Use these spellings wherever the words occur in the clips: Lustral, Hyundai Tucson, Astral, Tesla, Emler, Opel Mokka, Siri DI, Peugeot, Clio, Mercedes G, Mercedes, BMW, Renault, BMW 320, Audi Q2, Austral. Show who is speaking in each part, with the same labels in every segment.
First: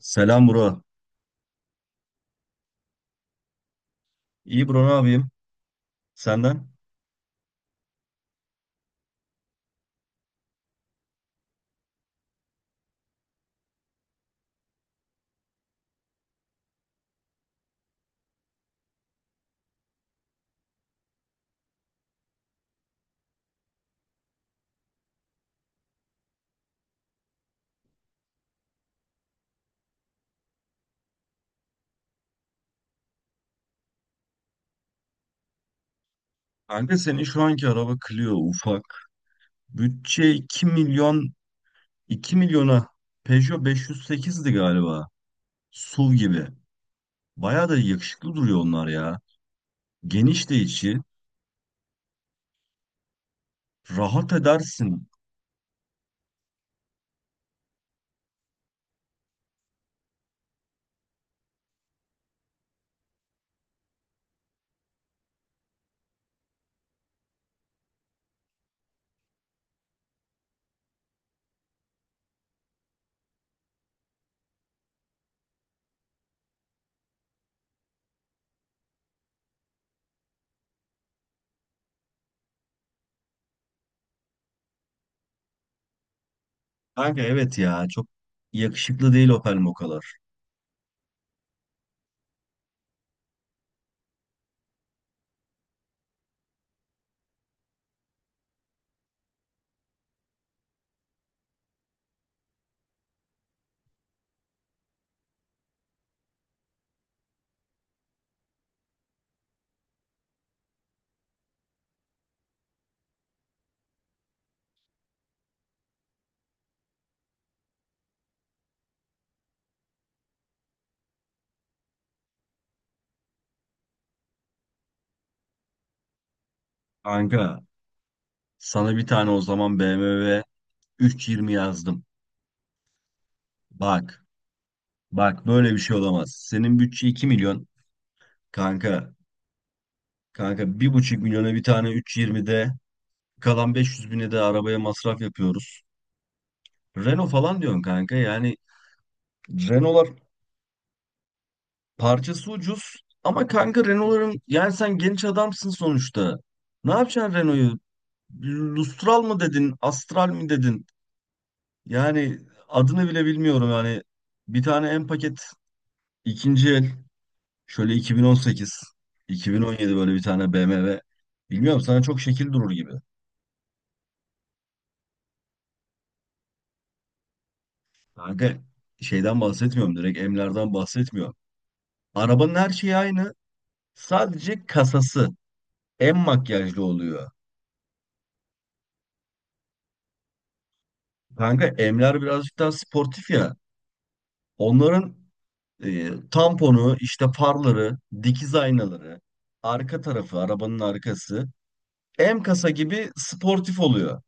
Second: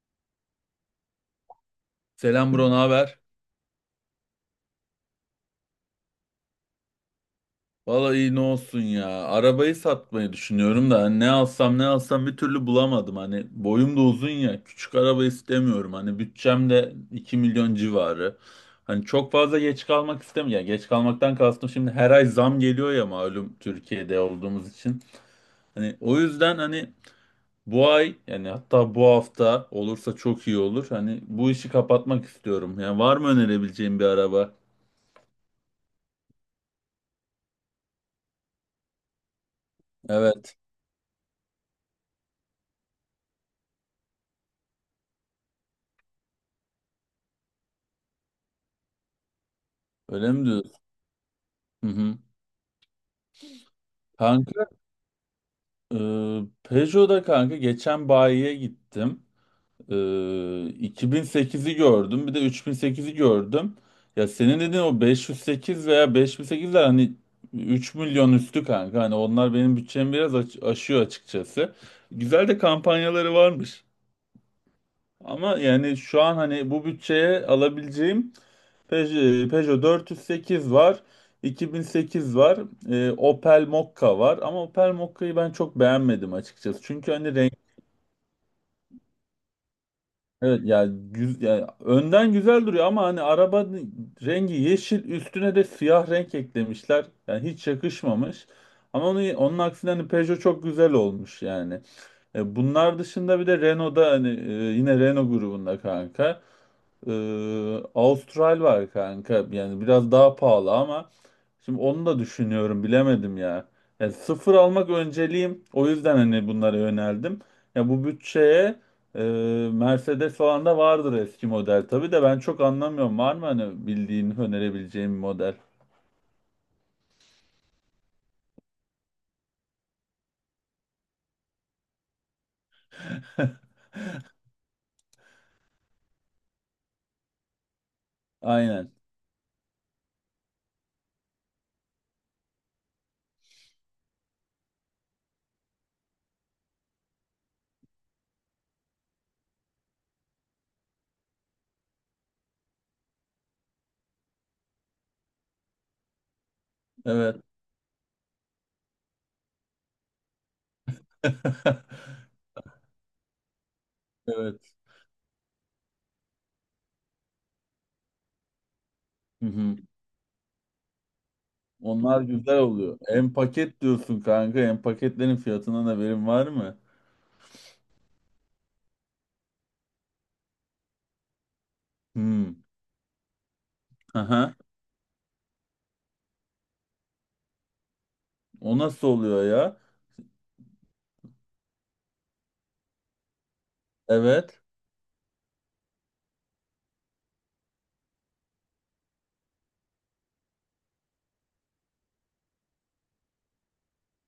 Speaker 1: Selam bro.
Speaker 2: Selam bro, ne haber?
Speaker 1: İyi bro, ne yapayım? Senden?
Speaker 2: Vallahi iyi ne olsun ya. Arabayı satmayı düşünüyorum da hani ne alsam ne alsam bir türlü bulamadım. Hani boyum da uzun ya. Küçük araba istemiyorum. Hani bütçem de 2 milyon civarı. Hani çok fazla geç kalmak istemiyorum. Yani geç kalmaktan kastım şimdi her ay zam geliyor ya malum Türkiye'de olduğumuz için. Hani o yüzden hani bu ay yani hatta bu hafta olursa çok iyi olur. Hani bu işi kapatmak istiyorum. Yani var mı önerebileceğim bir araba?
Speaker 1: Kanka senin şu anki araba Clio ufak. Bütçe
Speaker 2: Evet.
Speaker 1: 2 milyon, 2 milyona Peugeot 508'di galiba. SUV gibi. Bayağı da yakışıklı duruyor onlar ya.
Speaker 2: Öyle mi
Speaker 1: Geniş de
Speaker 2: diyorsun?
Speaker 1: içi.
Speaker 2: Hı hı.
Speaker 1: Rahat edersin.
Speaker 2: Peugeot'da kanka geçen bayiye gittim. Ee, 2008'i gördüm. Bir de 3008'i gördüm. Ya senin dediğin o 508 veya 5008'ler hani 3 milyon üstü kanka. Hani onlar benim bütçemi biraz aşıyor açıkçası. Güzel de kampanyaları varmış. Ama yani şu an hani bu bütçeye alabileceğim Peugeot 408 var, 2008 var, Opel Mokka var. Ama Opel Mokka'yı ben çok beğenmedim açıkçası. Çünkü
Speaker 1: Kanka
Speaker 2: hani renk
Speaker 1: evet ya, çok yakışıklı değil Opel Moka'lar.
Speaker 2: evet yani, yani önden güzel duruyor ama hani araba rengi yeşil üstüne de siyah renk eklemişler. Yani hiç yakışmamış. Ama onun aksine hani Peugeot çok güzel olmuş yani. Bunlar dışında bir de Renault'da hani yine Renault grubunda kanka. Austral var kanka. Yani biraz daha pahalı ama şimdi onu da düşünüyorum bilemedim ya. Yani sıfır almak önceliğim. O yüzden hani bunlara yöneldim. Ya bu bütçeye e, Mercedes falan da vardır eski model. Tabii de ben çok anlamıyorum. Var mı hani bildiğin önerebileceğim bir model?
Speaker 1: Kanka sana bir tane o zaman BMW 320 yazdım. Bak bak, böyle bir şey olamaz. Senin bütçe 2 milyon.
Speaker 2: Aynen.
Speaker 1: Kanka Kanka 1,5 milyona bir tane 3.20'de, kalan 500 bine de arabaya masraf yapıyoruz. Renault falan diyorsun kanka, yani Renault'lar parçası ucuz ama kanka Renault'ların, yani sen genç adamsın sonuçta. Ne yapacaksın
Speaker 2: Evet.
Speaker 1: Renault'u? Lustral mı dedin, Astral mi dedin? Yani adını bile bilmiyorum yani. Bir
Speaker 2: Evet.
Speaker 1: tane en paket ikinci el, şöyle 2018,
Speaker 2: Hı hı.
Speaker 1: 2017 böyle bir tane BMW. Bilmiyorum, sana çok
Speaker 2: Onlar
Speaker 1: şekil
Speaker 2: güzel
Speaker 1: durur gibi.
Speaker 2: oluyor. En paket diyorsun kanka. En paketlerin fiyatından haberin var mı?
Speaker 1: Kanka şeyden bahsetmiyorum, direkt Emler'den bahsetmiyorum. Arabanın
Speaker 2: Hmm.
Speaker 1: her şeyi aynı.
Speaker 2: Aha.
Speaker 1: Sadece kasası en makyajlı oluyor.
Speaker 2: O nasıl oluyor ya?
Speaker 1: Kanka Emler birazcık daha sportif ya.
Speaker 2: Evet.
Speaker 1: Onların tamponu, işte farları, dikiz aynaları, arka tarafı, arabanın arkası M kasa gibi sportif oluyor.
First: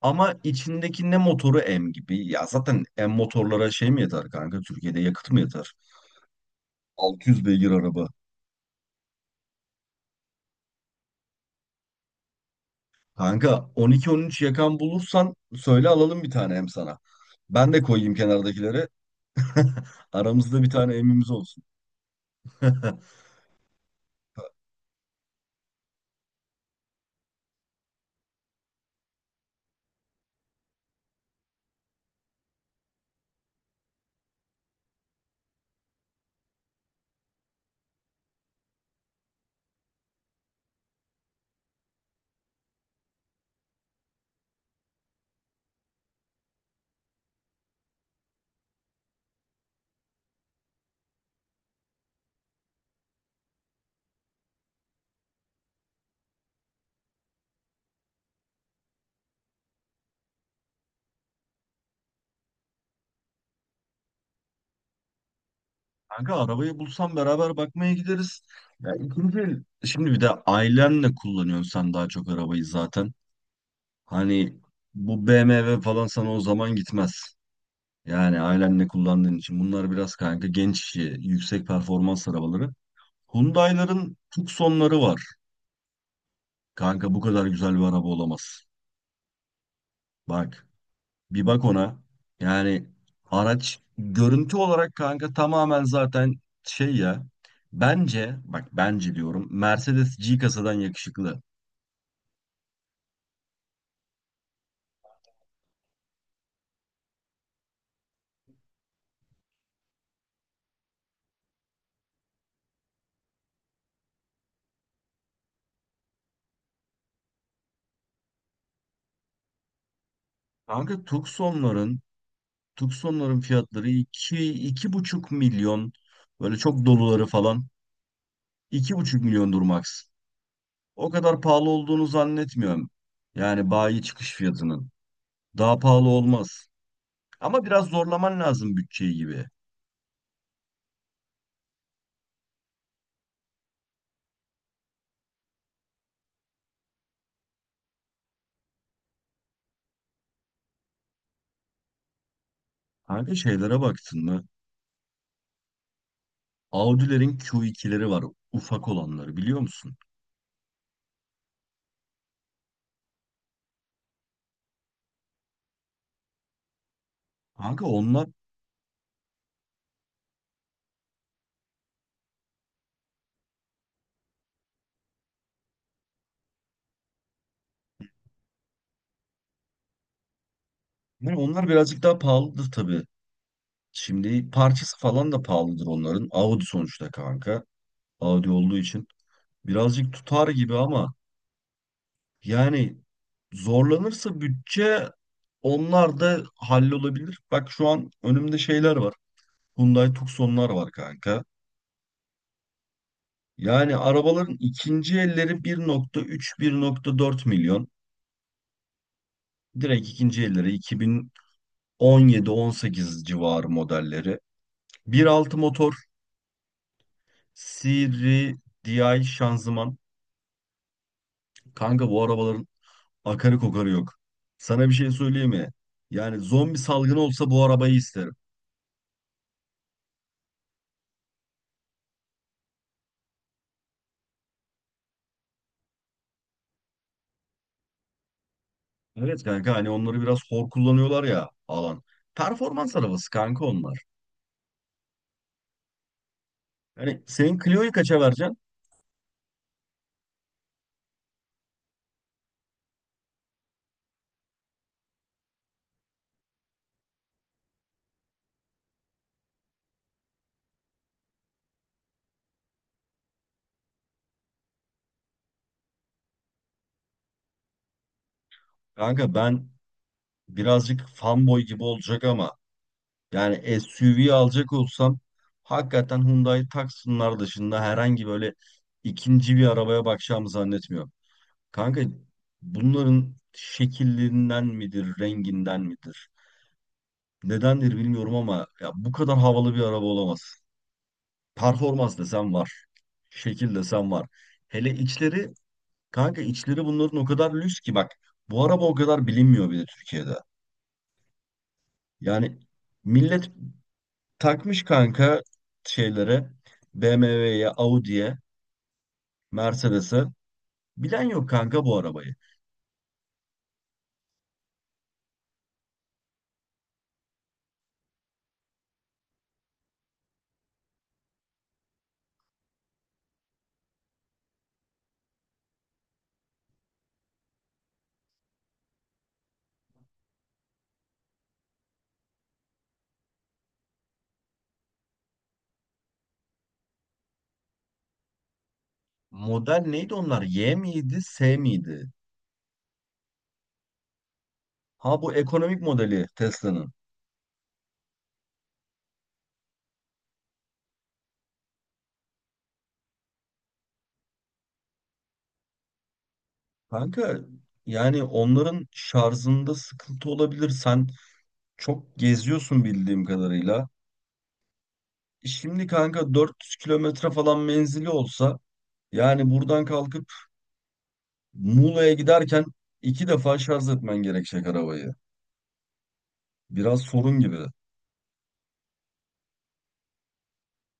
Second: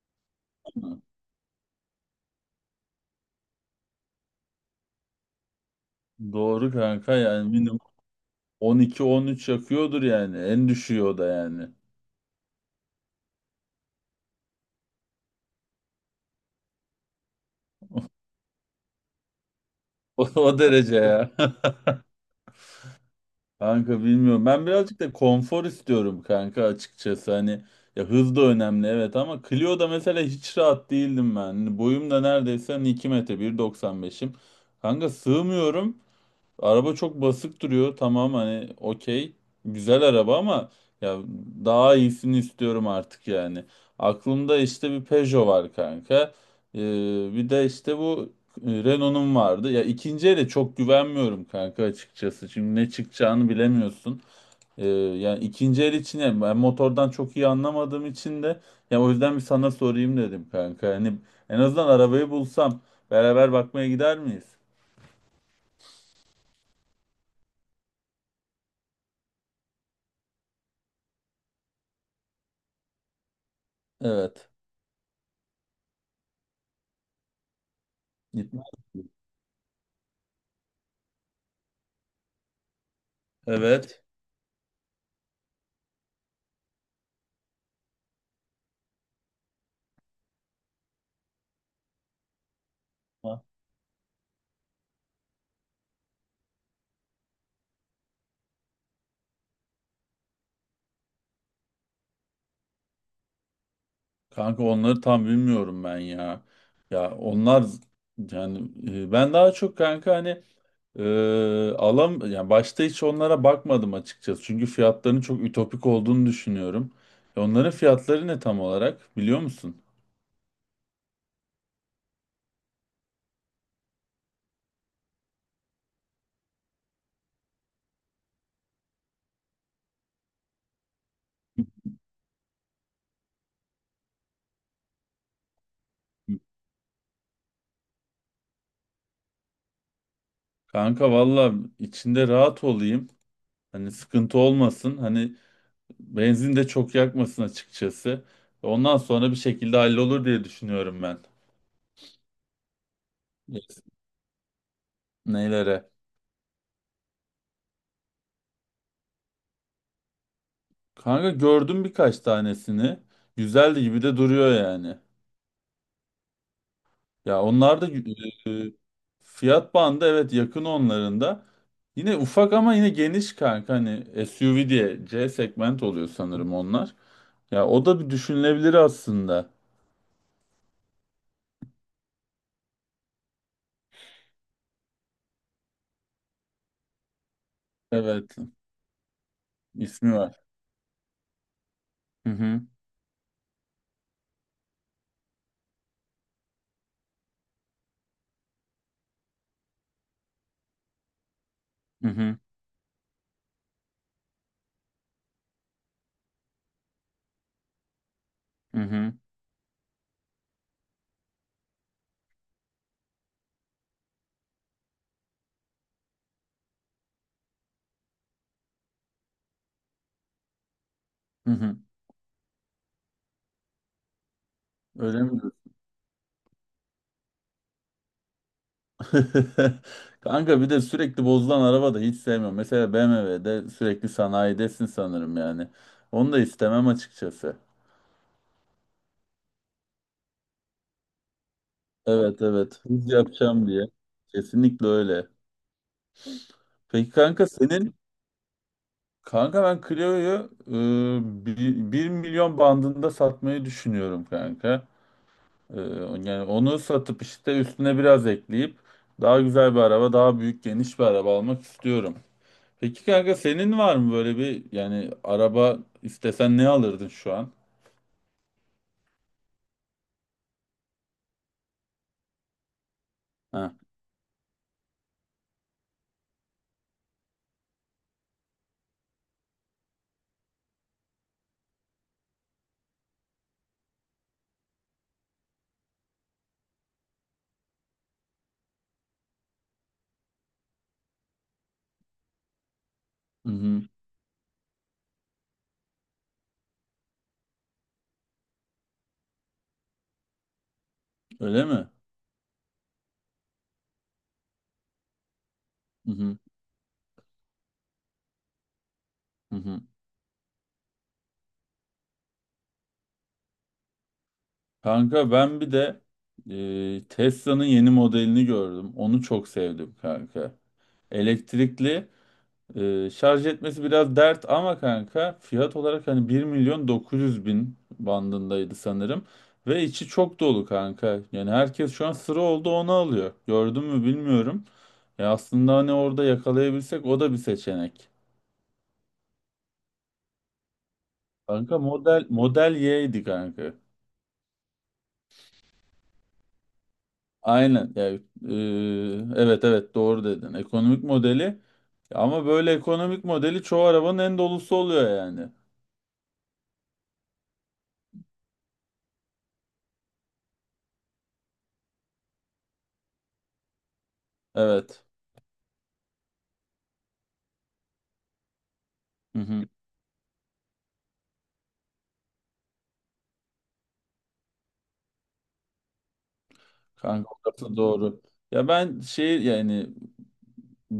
Speaker 1: Ama içindeki ne motoru M gibi. Ya zaten M motorlara şey mi yeter kanka? Türkiye'de yakıt mı yeter?
Speaker 2: Doğru kanka
Speaker 1: 600
Speaker 2: yani
Speaker 1: beygir
Speaker 2: minimum
Speaker 1: araba.
Speaker 2: 12-13 yakıyordur yani. En düşüğü o da yani.
Speaker 1: Kanka 12-13 yakan bulursan söyle, alalım bir tane hem sana. Ben de koyayım kenardakileri.
Speaker 2: O
Speaker 1: Aramızda bir tane
Speaker 2: derece ya.
Speaker 1: emimiz olsun.
Speaker 2: Kanka bilmiyorum. Ben birazcık da konfor istiyorum kanka açıkçası. Hani ya hız da önemli evet ama Clio'da mesela hiç rahat değildim ben. Hani boyum da neredeyse hani 2 metre 1,95'im. Kanka sığmıyorum. Araba çok basık duruyor. Tamam hani okey. Güzel araba ama ya daha iyisini istiyorum artık yani. Aklımda işte bir Peugeot var kanka. Ee, Bir de işte bu Renault'un vardı. Ya ikinci ele çok güvenmiyorum kanka açıkçası. Şimdi ne çıkacağını bilemiyorsun. Yani ikinci el için yani ben motordan çok iyi anlamadığım için de ya o yüzden bir sana sorayım dedim kanka. Hani en azından arabayı bulsam beraber bakmaya gider miyiz?
Speaker 1: Kanka arabayı bulsam beraber bakmaya gideriz. Şimdi bir de ailenle kullanıyorsun sen daha çok arabayı zaten.
Speaker 2: Evet.
Speaker 1: Hani bu BMW falan sana o zaman gitmez. Yani
Speaker 2: Git-
Speaker 1: ailenle kullandığın için bunlar biraz kanka genç işi, yüksek performans arabaları.
Speaker 2: Evet.
Speaker 1: Hyundai'ların Tucson'ları var. Kanka bu kadar güzel bir araba olamaz. Bak. Bir bak ona. Yani araç görüntü olarak kanka tamamen zaten şey ya. Bence bak, bence diyorum, Mercedes G kasadan yakışıklı.
Speaker 2: Kanka onları tam bilmiyorum ben ya. Ya onlar yani ben daha çok kanka hani e, alam yani başta hiç onlara bakmadım açıkçası. Çünkü fiyatlarının çok ütopik olduğunu düşünüyorum. Onların fiyatları ne tam olarak biliyor musun?
Speaker 1: Kanka Tucson'ların fiyatları iki, 2,5 milyon, böyle çok doluları falan 2,5 milyondur max. O kadar pahalı olduğunu zannetmiyorum. Yani bayi çıkış fiyatının. Daha pahalı olmaz. Ama biraz zorlaman lazım bütçeyi gibi.
Speaker 2: Kanka valla içinde rahat olayım. Hani sıkıntı olmasın. Hani benzin de çok yakmasın açıkçası. Ondan sonra bir şekilde hallolur diye düşünüyorum ben.
Speaker 1: Kanka şeylere baktın mı?
Speaker 2: Neylere?
Speaker 1: Audi'lerin Q2'leri var. Ufak olanları biliyor musun?
Speaker 2: Kanka gördüm birkaç tanesini. Güzeldi gibi de duruyor yani. Ya onlar
Speaker 1: Kanka
Speaker 2: da e,
Speaker 1: onlar,
Speaker 2: fiyat bandı evet yakın onların da. Yine ufak ama yine geniş kanka hani SUV diye C segment oluyor sanırım onlar. Ya o da bir düşünülebilir aslında.
Speaker 1: yani onlar birazcık daha pahalıdır tabii. Şimdi parçası falan da pahalıdır onların. Audi sonuçta kanka.
Speaker 2: Evet,
Speaker 1: Audi olduğu için.
Speaker 2: ismi
Speaker 1: Birazcık
Speaker 2: var.
Speaker 1: tutar gibi ama
Speaker 2: Hı hı
Speaker 1: yani zorlanırsa bütçe, onlar da hallolabilir. Bak şu an önümde şeyler var. Hyundai Tucson'lar var kanka.
Speaker 2: hı hı
Speaker 1: Yani arabaların ikinci elleri 1.3-1.4 milyon.
Speaker 2: hı hı.
Speaker 1: Direkt ikinci elleri 17-18 civarı modelleri. 1.6 motor, Siri DI şanzıman.
Speaker 2: Hı hı.
Speaker 1: Kanka bu arabaların akarı kokarı yok. Sana bir şey
Speaker 2: Öyle mi?
Speaker 1: söyleyeyim mi? Yani zombi salgını olsa bu arabayı isterim.
Speaker 2: Kanka bir de sürekli bozulan araba da hiç sevmiyorum. Mesela BMW'de sürekli sanayidesin sanırım yani. Onu da istemem açıkçası.
Speaker 1: Evet kanka, hani onları biraz hor kullanıyorlar ya alan.
Speaker 2: Evet evet,
Speaker 1: Performans
Speaker 2: hız
Speaker 1: arabası kanka
Speaker 2: yapacağım diye.
Speaker 1: onlar.
Speaker 2: Kesinlikle öyle. Peki
Speaker 1: Hani
Speaker 2: kanka
Speaker 1: senin Clio'yu
Speaker 2: senin?
Speaker 1: kaça vereceksin?
Speaker 2: Kanka ben Clio'yu milyon bandında satmayı düşünüyorum kanka. E, Yani onu satıp işte üstüne biraz ekleyip daha güzel bir araba, daha büyük geniş bir araba almak istiyorum. Peki kanka senin var mı böyle bir yani araba istesen ne alırdın şu an?
Speaker 1: Kanka ben birazcık fanboy gibi olacak ama,
Speaker 2: Ha.
Speaker 1: yani SUV alacak olsam hakikaten Hyundai Tucson'lar dışında herhangi böyle ikinci bir arabaya bakacağımı zannetmiyorum. Kanka bunların şekillerinden midir, renginden midir? Nedendir bilmiyorum ama ya bu kadar havalı bir araba olamaz. Performans desem var.
Speaker 2: Hı
Speaker 1: Şekil
Speaker 2: hı.
Speaker 1: desem var. Hele içleri, kanka içleri bunların o kadar lüks ki, bak bu araba o kadar bilinmiyor bile Türkiye'de.
Speaker 2: Öyle mi?
Speaker 1: Yani millet takmış kanka
Speaker 2: Hı hı.
Speaker 1: şeylere, BMW'ye, Audi'ye,
Speaker 2: Hı hı.
Speaker 1: Mercedes'e. Bilen yok kanka bu arabayı.
Speaker 2: Kanka ben bir de Tesla'nın yeni modelini gördüm. Onu çok sevdim kanka. Elektrikli. Şarj etmesi biraz dert ama kanka fiyat olarak hani 1 milyon 900 bin bandındaydı sanırım. Ve içi çok dolu kanka. Yani herkes şu an sıra oldu onu alıyor. Gördün mü bilmiyorum. Ya aslında hani orada yakalayabilsek o da bir seçenek.
Speaker 1: Model neydi onlar? Y miydi, S
Speaker 2: Kanka
Speaker 1: miydi?
Speaker 2: model Y'ydi kanka.
Speaker 1: Ha, bu ekonomik modeli Tesla'nın.
Speaker 2: Aynen. Yani, evet evet doğru dedin. Ekonomik modeli. Ama böyle ekonomik modeli çoğu arabanın en dolusu oluyor yani.
Speaker 1: Kanka yani onların şarjında sıkıntı olabilir. Sen çok geziyorsun bildiğim kadarıyla.
Speaker 2: Evet.
Speaker 1: Şimdi kanka 400 kilometre falan menzili olsa,
Speaker 2: Hı
Speaker 1: yani
Speaker 2: hı.
Speaker 1: buradan kalkıp Muğla'ya giderken iki defa şarj etmen gerekecek arabayı. Biraz
Speaker 2: Kanka
Speaker 1: sorun gibi.
Speaker 2: orası doğru. Ya ben şehir yani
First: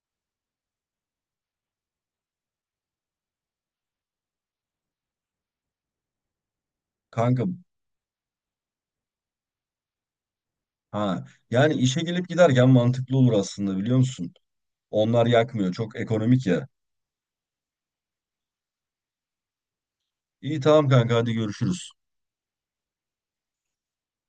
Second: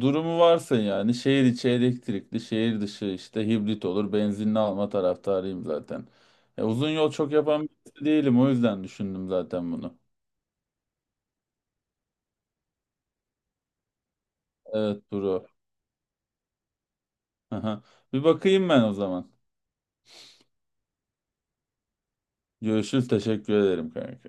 Speaker 2: durumu varsa yani şehir içi elektrikli, şehir dışı işte hibrit olur. Benzinli alma taraftarıyım zaten. Ya uzun yol çok
Speaker 1: Kanka
Speaker 2: yapan birisi değilim o yüzden düşündüm zaten bunu.
Speaker 1: ha, yani işe gelip giderken mantıklı olur aslında, biliyor musun?
Speaker 2: Evet
Speaker 1: Onlar
Speaker 2: Duru.
Speaker 1: yakmıyor. Çok ekonomik ya.
Speaker 2: Aha. Bir bakayım ben o zaman.
Speaker 1: İyi tamam kanka, hadi görüşürüz.
Speaker 2: Görüşürüz. Teşekkür ederim kanka.